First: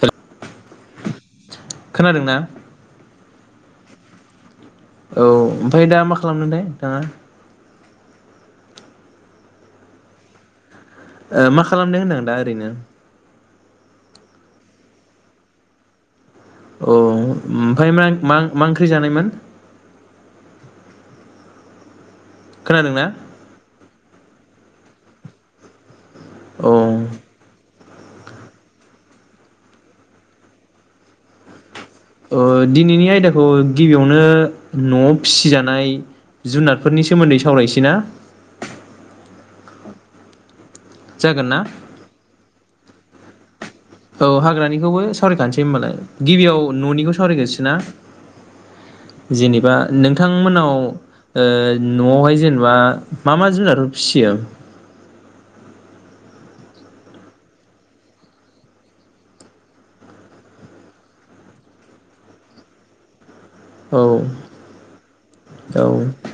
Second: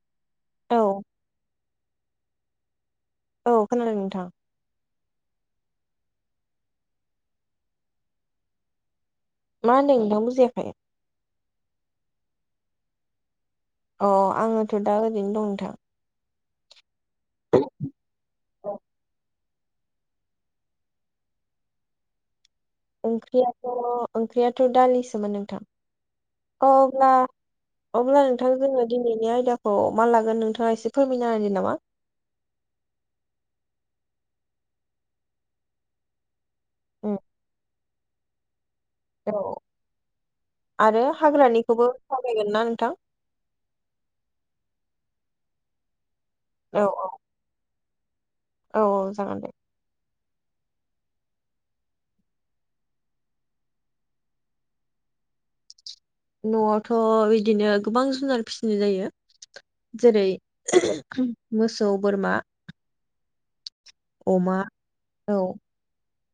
Hello. औ। खोनादों ना? औ खोनादों नोंथां। औ ओमफाय दा मा खालामदोंथाय नोंथाङा? मा होनदों नोंथां बुजियाखै? ओ मा खालामदों होनदों दा ओरैनो? अ' आङोथ' दा ओरैनो दं नोंथां। औ ओमफ्राय मा मा मा ओंख्रि जानायमोन? खोनादोंना ओंख्रियाथ' ओंख्रियाथ' दालिसोमोन नोंथां औ । अब्ला अब्ला नोंथां जोङो दिनैनि आयदाखौ मा लागोन नोंथाङा एसे फोरमायनो होनो नामा? ओ दिनैनि आयदाखौ गिबियावनो न'आव फिसिजानाय जुनादफोरनि उम सोमोन्दै सावरायसै ना? औ। आरो जागोन ना हाग्रानिखौबो सावरायगोन ना थां। औ हाग्रानिखौबो सावरायखानोसै होमबालाय। गिबियाव औ न'निखौ सावरायगोरसै ना? औ औ जागोन दे जेनेबा नों नोंथांमोननाव ओ न'आवहाय जेनेबा मा मा जुनारफोर फिसियो? न'आवथ' बिदिनो गोबां जुनार फिसिनाय जायो जेरै मोसौ, बोरमा औ अमा औ औ। [unintelligible]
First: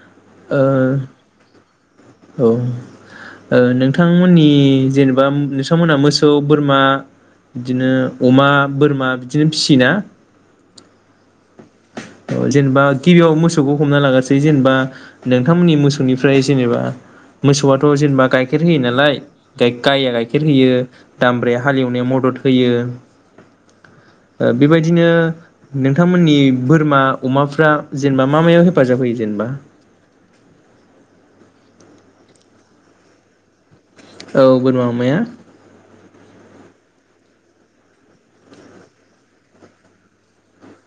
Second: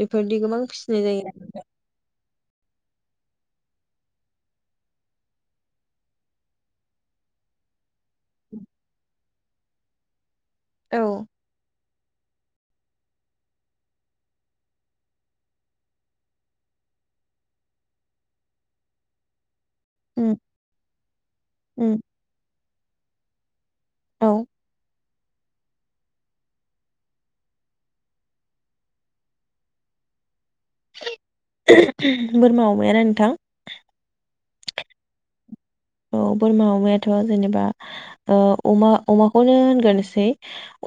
बेफोरदि गोबां फिसिनाय जायो। औ ओ नोंथांमोननि जेनेबा नोंथांमोनहा मोसौ बोरमा बिदिनो अमा बोरमा बिदिनो फिसियो ना? औ। जेनेबा गिबियाव मोसौखौ हमना लागासै जेनेबा नोंथांमोननि मोसौनिफ्राय जेनेबा मोसौआथ' जेनेबा गाइखेर होयो नालाय गाय गाइया उम गाइखेर होयो दामब्राया उम हालेवनायाव मदद होयो। औ ओ बेबायदिनो नोंथांमोननि बोरमा अमाफ्रा जेनेबा मा मायाव हेफाजाब होयो जेनेबा? बोरमा अमाया ना नोंथां? औ बोरमा अमाया। औ बोरमा अमायाथ' जेनेबा ओ अमा अमाखौनो होनग्रोसै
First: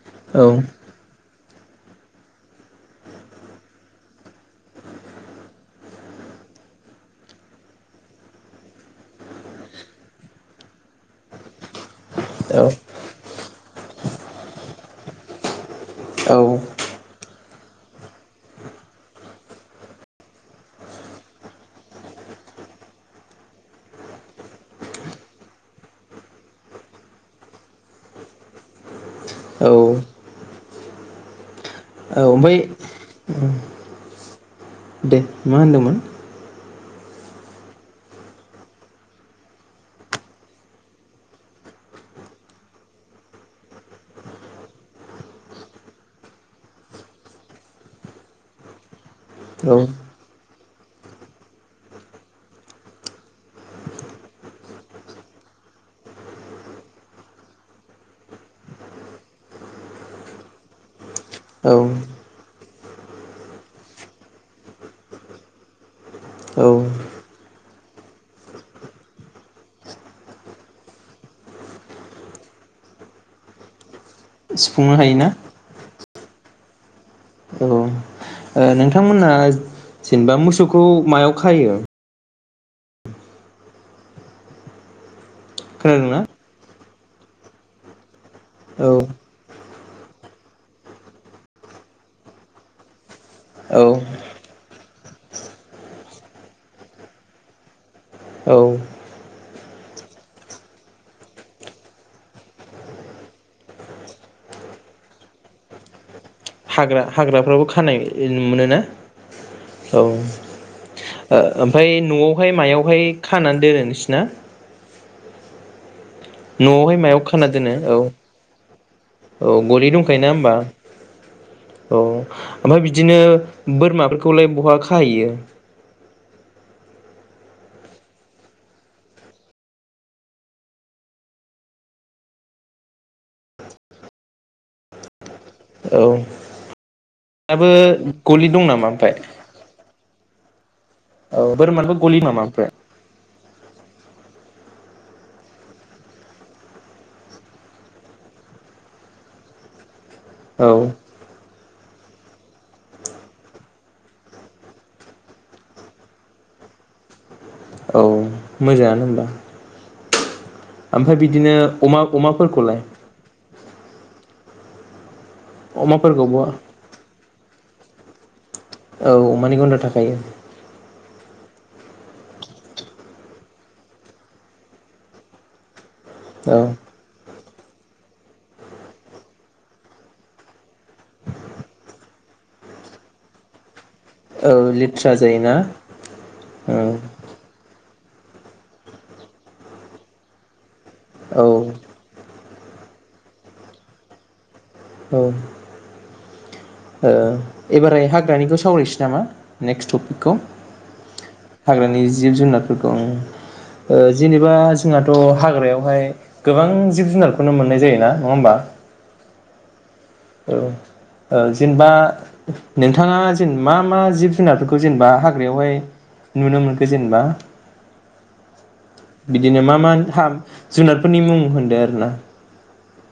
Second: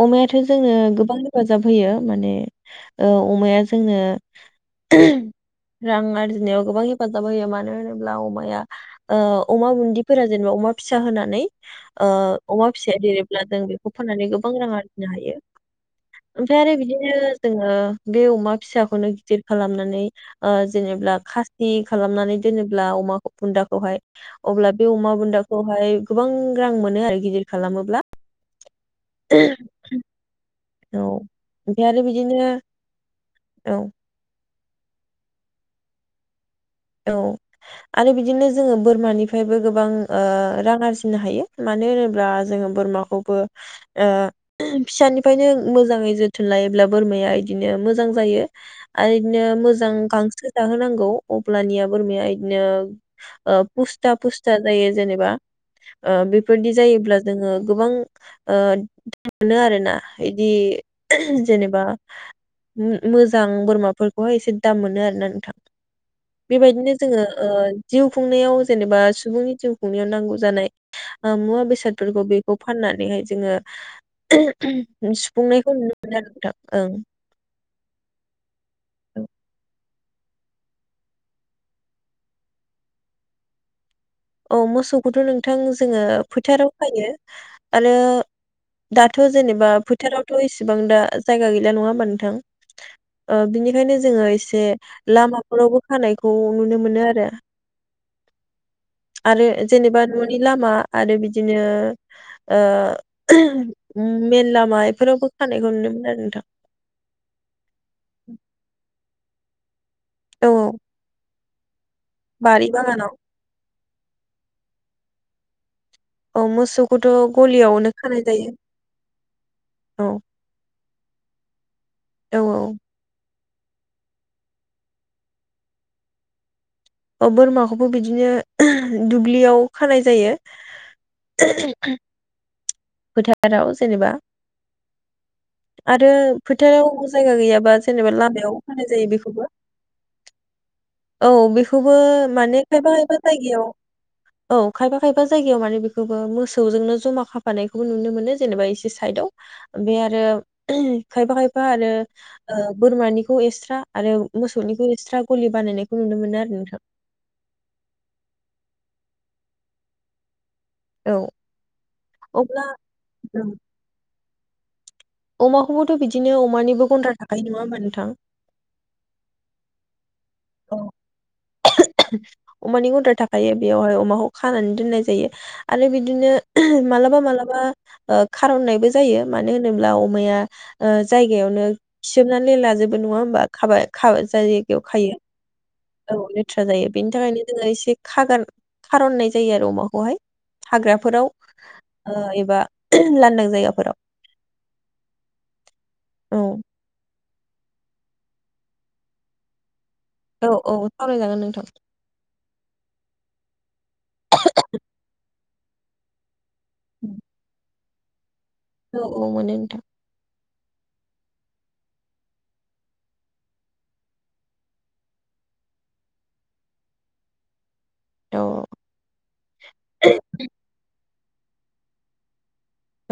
अमायाथ' औ जोङो गोबां रो हेफाजाब होयो माने ओ अमाया जोंनो रां आरजिनायाव गोबां हेफाजाब होयो मानो होनोब्ला अमाया ओ अमा बुन दिफोरा जेनेबा अमा फिसा होनानै ओ औ अमा फिसाया देरोब्ला जों बेखौ फाननानै गोबां रां आरजिनो हायो औ ओमफ्राय आरो बिदिनो जोङो बे अमा फिसाखौनो गिदिर खालामनानै ओ जेनेब्ला खासि खालामनानै दोनोब्ला अमाखौ बुन्दाखौहाय अब्ला बे अमा बुन्दाखौहाय गोबां रां मोनो आरो गिदिर खालामोब्ला [inaudible] औ। ओमफ्राय आरो औ बिदिनो मै औ दे मा होनदोंमोन? औ आरो बिदिनो जोङो बोरमानिफ्रायबो गोबां ओ रां आरजिनो हायो मानो होनोब्ला जोङो बोरमाखौबो ओ फिसानिफ्रायनो मोजाङै जोथोन लायोब्ला बोरमाया इदिनो मोजां जायो। आरो इदिनो औ मोजां गांसो जाहोनांगौ अब अब्लानिया बोरमाया बिदिनो ओ पुस्था पुस्था जायो जेनेबा ओ बेफोरदि जायोब्ला जोङो गोबां ओ थानो आरोना इदि जेनेबा औ मो मोजां बोरमाफोरखौहाय एसे दाम मोनो आरोना नोंथां। औ बेबायदिनो जोङो ओ जिउ खुंनायाव जेनेबा सुबुंनि जिउ खुंनायाव नांगौ जानाय ओ मुवा बेसादफोरखौ बेखौ फाननानैहाय सुफुंनो जोङो हायोना सुफुंनायखौ नु [unintelligible] ओं। औ ओ नोंथांमोनहा जेनबा मोसौखौ मायाव खायो? अ मोसौखोथ' नों नोंथां जोङो खोनादोंना फोथाराव खायो आरो औ दाथ' जेनेबा फोथारावथ' इसेबां दा जायगा गैला नङा होमबा नोंथां ओ औ बिनिखायनो जोङो एसे लामाफोरावबो खानायखौ नुनो मोनो आरो। औ आरो जेनेबा न'नि लामा आरो बिदिनो ओ मेन लामा इफोरावबो खानायखौ नुनो मोनो आरो नोंथां। हाग्रा हाग्राफ्राबो खानाय मोनो ना? औ ओ ओम ओमफ्राय न'आवहाय बारि मायावहाय बागानाव खानानै दोनो नोंसिना? औ न'आवहाय मोसौखौथ' मायाव खाना दोनो गलियावनो औ खानाय जायो औ गलि दंखायोना होमबा औ ओमफ्राय बिदिनो बोरमाफोरखौलाय बहा खाहैयो। बोरमाखौबो बिदिनो दुब्लियाव खानाय जायो। फोथाराव जेनेबा औ आरो फोथाराव जायगा दाबो गैयाबा जेनेबा गलि लामायाव दं नामा खानाय ओमफ्राय जायो बेखौबो औ बेखौबो बोरमानोबो गलि नामा माने ओमफ्राय खायफा-खायफा जायगायाव औ। खायफा-खायफा जायगायाव माने बेखौबो मोसौजोंनो जमा खा फानायखौबो नुनो मोनो जेनेबा एसे साइडआव बे आरो औ आरो खायफा खायफा खायफा आरो ओ बोरमानिखौ एक्सट्रा आरो मोसौनिखौ एक्सट्रा गलि बानायनायखौ नुनो मोनो आरो नोंथां औ मोजाङानो होमबा ओमफ्राय औ बिदिनो अमा अब्ला अमाफोरखौलाय औ, अमाखौबोथ' बिदिनो अमाफोरखौबो औ अमानिबो गन्द्रा था नङा होनबा नोंथां औ अमानि गन्द्रा थाखायो। औ अमानि गन्द्रा थाखायो बेयावहाय अमाखौ खानानै दोननाय जायो। आरो बिदिनो औ मालाबा माला ओ खार'ननायबो जायो मानो होनोब्ला अमाया ओ जायगायावनो खिसोबनानै लाजोबो नङा होमबा खाबा खाबा जाय औ जायगायाव लेथ्रा खायो। जायोना औ लेथ्रा औ जायो बेनि थाखायनो जोङो इसे खागार खार'ननाय जायो आरो अमाखौहाय। हाग्राफोराव औ ओ एबा लांदां जायगाफोराव औ औ ओ एबारै हाग्रानिखौ सावरायनोसै नामा नेक्स टप खौ औ औ सावरायजागोन नोंथां हाग्रानि जिब जुनारफोरखौ ओ जेनेबा जोंहाथ' हाग्रायाव ओमफाय गोबां जिब जुनारखौनो मोननाय जायो ना नङा होमबा औ औ मोनो नोंथां औ औ जेनेबा नोंथाङा मा मा जिब जुनारफोरखौ जेनेबा हाग्रायावहाय नुनो मोनखो जेनेबा औ बिदिनो मा मा जुनार फोरनि मुं होनदो आरोना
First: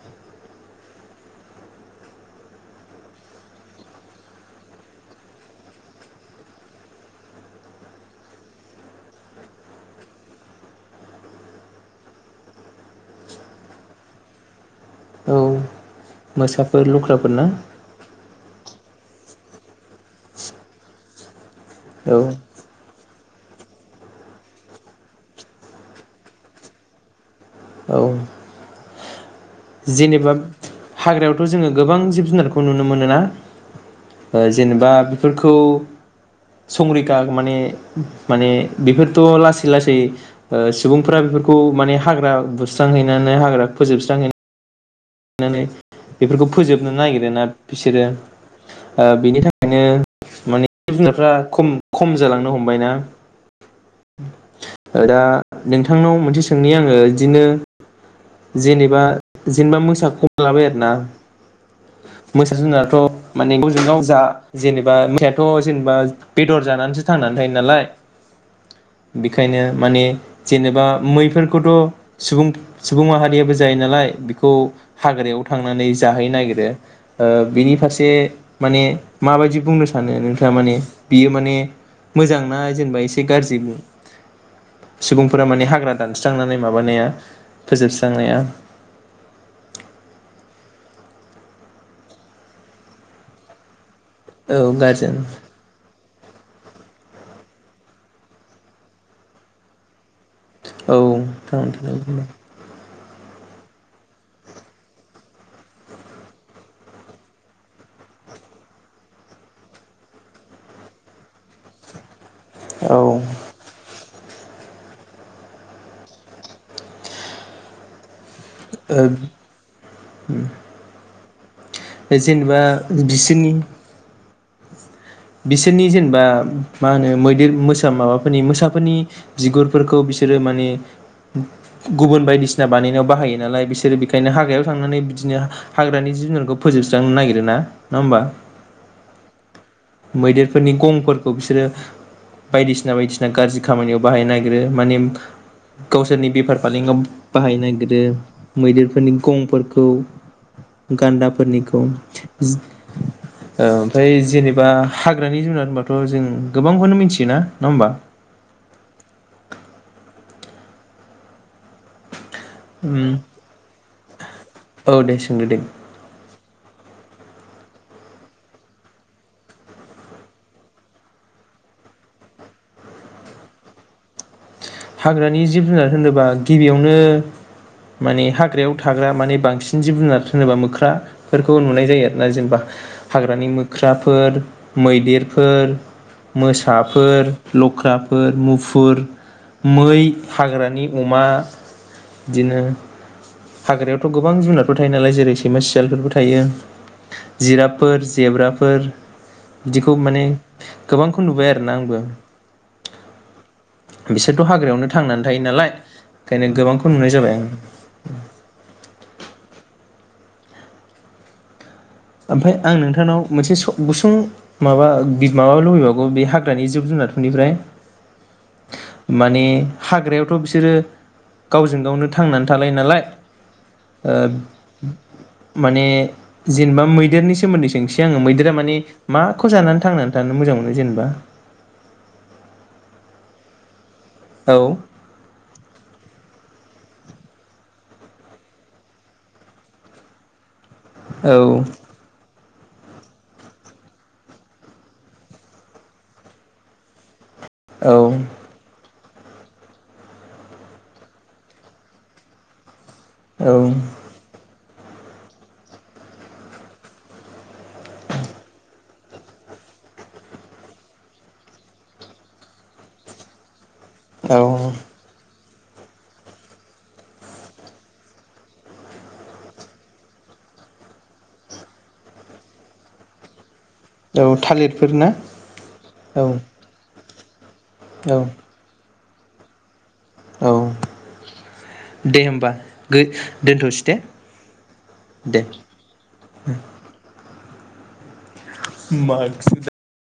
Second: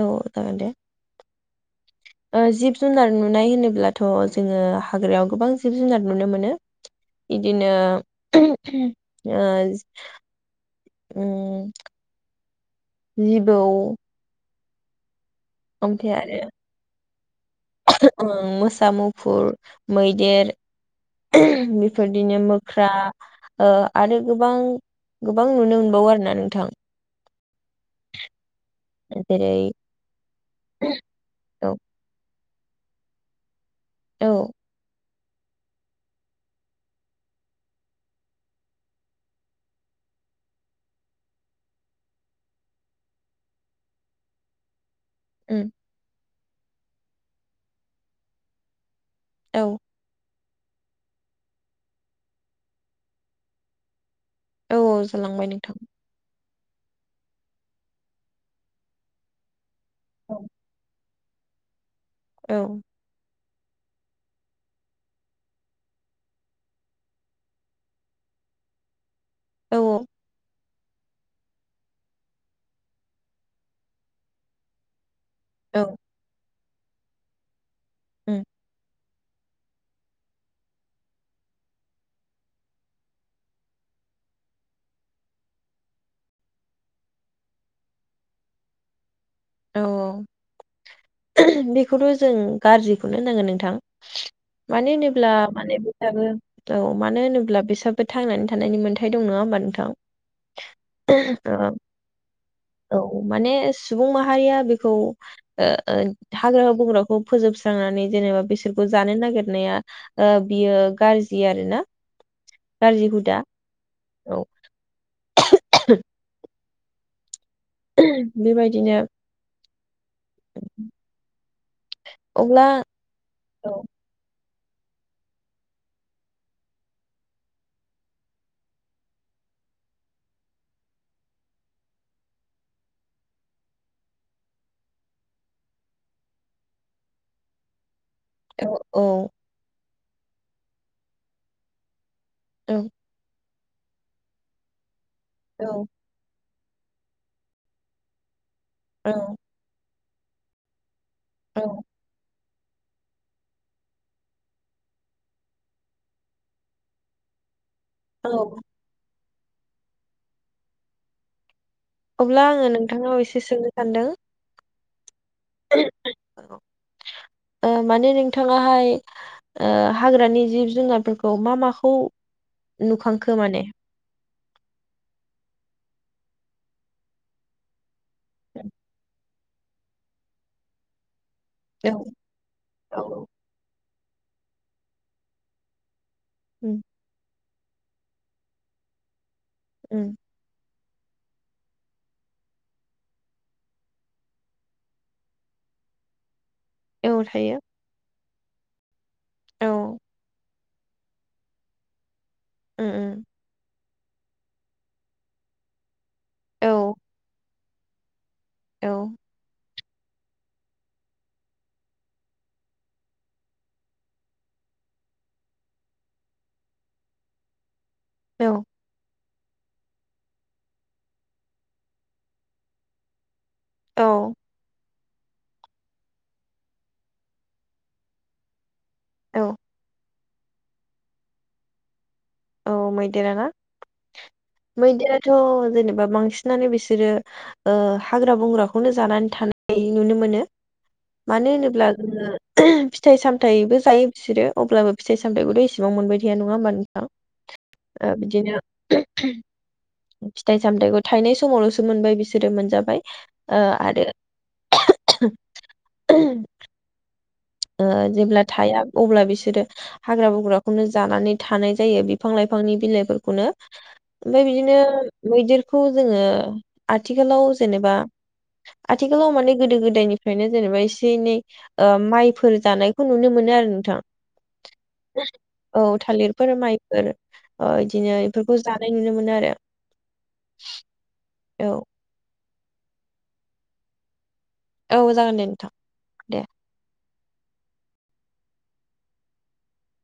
औ जागोन दे ओ जिब जुनार नुनाय होनोब्लाथ' जोङो हाग्रायाव गोबां जिब जुनार नुनो मोनो बिदिनो ओ जिबौ औ ओमफ्राय आरो मोसाफोर लख्राफोर ना सा मुफुर मैदेर औ बेफोरदिनो मोख्रा ओ आरो गोबां गोबां नुनो मोनबावो आरो ना नोंथां औ औ जेनेबा हाग्रायावथ' जोङो औ गोबां जिब जुनारखौ खौ नुनो मोनो ना औ जेनेबा बेफोरखौ संरैखा माने माने बेफोरथ' लासै लासै ओ सुबुंफ्रा बेफोरखौ माने हाग्रा बुस्रांहैनानै हाग्रा फोजोबस्रांहैनानै उम [unintelligible] बेफोरखौ फोजोबनो नागिरोना बिसोरो ओ बिनि औ थाखायनो माने जिब जुनारफ्रा खम खम जालांनो हमबायना औ दा जालांबाय नोंथां नोंथांनाव मोनसे सोंनि आङो बिदिनो जेनेबा जेनेबा मोसाखौ औ हमना लाबाय आरो ना मोसा औ जुनाराथ' माने गावजों गाव जा जेनेबा मोसायाथ' जेनेबा बेदर जानानैसो थांनानै थायो नालाय बेखायनो औ माने जेनेबा मैफोरखौथ' सुबुं सुबुं माहारियाबो जायो नालाय बेखौ हाग्रायाव औ थांनानै जाहैनो नागिरदों ओ बिनि फारसे उम से माने माबायदि बुंनो सानो नोंथाङा माने बियो माने मोजांना जेनेबा एसे गाज्रि सुबुंफोरा माने हाग्रा दानस्रांनानै माबानाया फोजोबस्रांनाया औ बेखौथ' जों गाज्रिखौनो होननांगोन नोंथां औ मानो गाज्रियानो होनोब्ला माने औ मानो होनोब्ला बिसोराबो थांनानै थानायनि मोनथाय दं, नङा होनबा नोंथां? ओ, औ। औ माने सुबुं माहा हारिया बेखौ हाग्रा-बंग्राखौ फोजोबस्रांनानै जेनेबा बिसोरखौ जानो नागिरनाया बियो गाज्रि आरो ना। औ गाज्रि ओ हुदा औ [unintelligible] उ [unintelligible] ओ [inaudible] दे जेनेबा अब्ला बिसोरनि औ बिसोरनि जेनेबा मा होनो मैदेर मोसा माबाफोरनि मोसाफोरनि बिगुरफोरखौ बिसोरो माने गुबुन बायदिसिना बानायनायाव बाहायो नालाय बिसोरो बेखायनो हाग्रायाव थांनानै बिदिनो हाग्रानि जिब-जुनारखौ फोजोबस्रांनो नागिरो, ना नङा होमबा? औ-औ मैदेरफोरनि गंफोरखौ बिसोरो औ बायदिसिना बायदिसिना गाज्रि खामानियाव बाहायनो नागिरो माने औ गावसोरनि बिफार-फालांगि फालांगियाव बाहायनो नागिरो औ मैदेरफोरनि गंफोरखौ गान्दाफोरनिखौ औ ओ ओमफ्राय जेनेबा बा हाग्रानि जुनार होनबाथ' जों गोबांखौनो मिथियोना नङा होमबा? औ। अब्ला आङो उम नोंथांनाव एसे सोंनो सानदों। औ दे सों सोंदो दे। ओ माने नोंथाङाहाय हाग्रानि जिब-जुनारफोरखौ मा माखौ नुखांखो माने? हाग्रानि जिब-जुनार होनोबा गिबियावनो माने हाग्रायाव थाग्रा माने बांसिन जिब-जुनार होनोबा मोख्रा। फोरखौ नुनाय औ जायो आरोना जेनेबा औ हाग्रानि मोख्रा। [unintelligible] सिुथ्राफोर मैदेरफोर उम मोसाफोर लख्राफोर, मुफुर मै उम हाग्रानि अमा बिदिनो हाग्रायावथ' गोबां जुनारफोर थायो नालाय जेरै सैमा सियालफोरबो थायो। औ थायो जिराबफोर जेब्राफोर औ बिदिखौ उम माने गोबांखौ नुबाय आरोना आंबो। औ-औ। बि [unintelligible] बिसोरथ' हाग्रायावनो थांनानै थायो नालाय। खायनो औ गोबांखौ नुनाय जाबाय ओं। [inaudible] औ। ओमफाय आं नोंथांनाव मोनसे स गुसुं माबा माबा लुबैबावगौ बे हाग्रानि जिब जुनारफोरनिफ्राय औ मानि हाग्रायावथ' बिसोरो गावजों गावनो थांनानै थालायो नालाय ओ औ माने जेनेबा मैदेरनि सोमोन्दै सोंसै आङो मैदेरा मानि माखौ औ जानानै थांनानै थानो मोजां मोनो जेनेबा? औ मैदेरा ना औ मैदराथ' जेनेबा बांसिनानो बिस सोरो हाग्रा बंग्राखौनो जानानै थानाय नुनो मोनो। मानो औ होनोब्ला जोङो फिथाइ सामथायाइबो जायो बिसोरो अब्लाबो फिथाइ सामथायाइखौथ' एसेबां मोनबाय थाया नङा होमबा नो थां। ओ औ बिदिनो फिथाइ सामथायाइखौ थायनाय समावल'सो मोनबाय बिसोरो मोनजाबाय ओ आरो [inaudible] ओ जेब्ला थाया अब्ला बिसोरो हाग्रा बुग्राखौनो जानानै थानाय जायो बिफां लाइफांनि बिलाइफोरखौनो। औ ओमफाय बिदिनो मैदेर खौ जोङो आथिखालाव जेनेबा आथिखालाव माने गोदो -गोदायनिफ्रायनो जेनेबा एसे एनै माइ फोर जानायखौ नुनो मोनो आरो। औ थालिरफोर ना औ थालिरफोर, माइफोर ओ इदिनो औ इफोरखौ जा नाय नुनो मोनो आरो। औ औ दे होमबा। दो दोनथ'स दे। औ जागोन दे नोंथां दे। [unintelligible]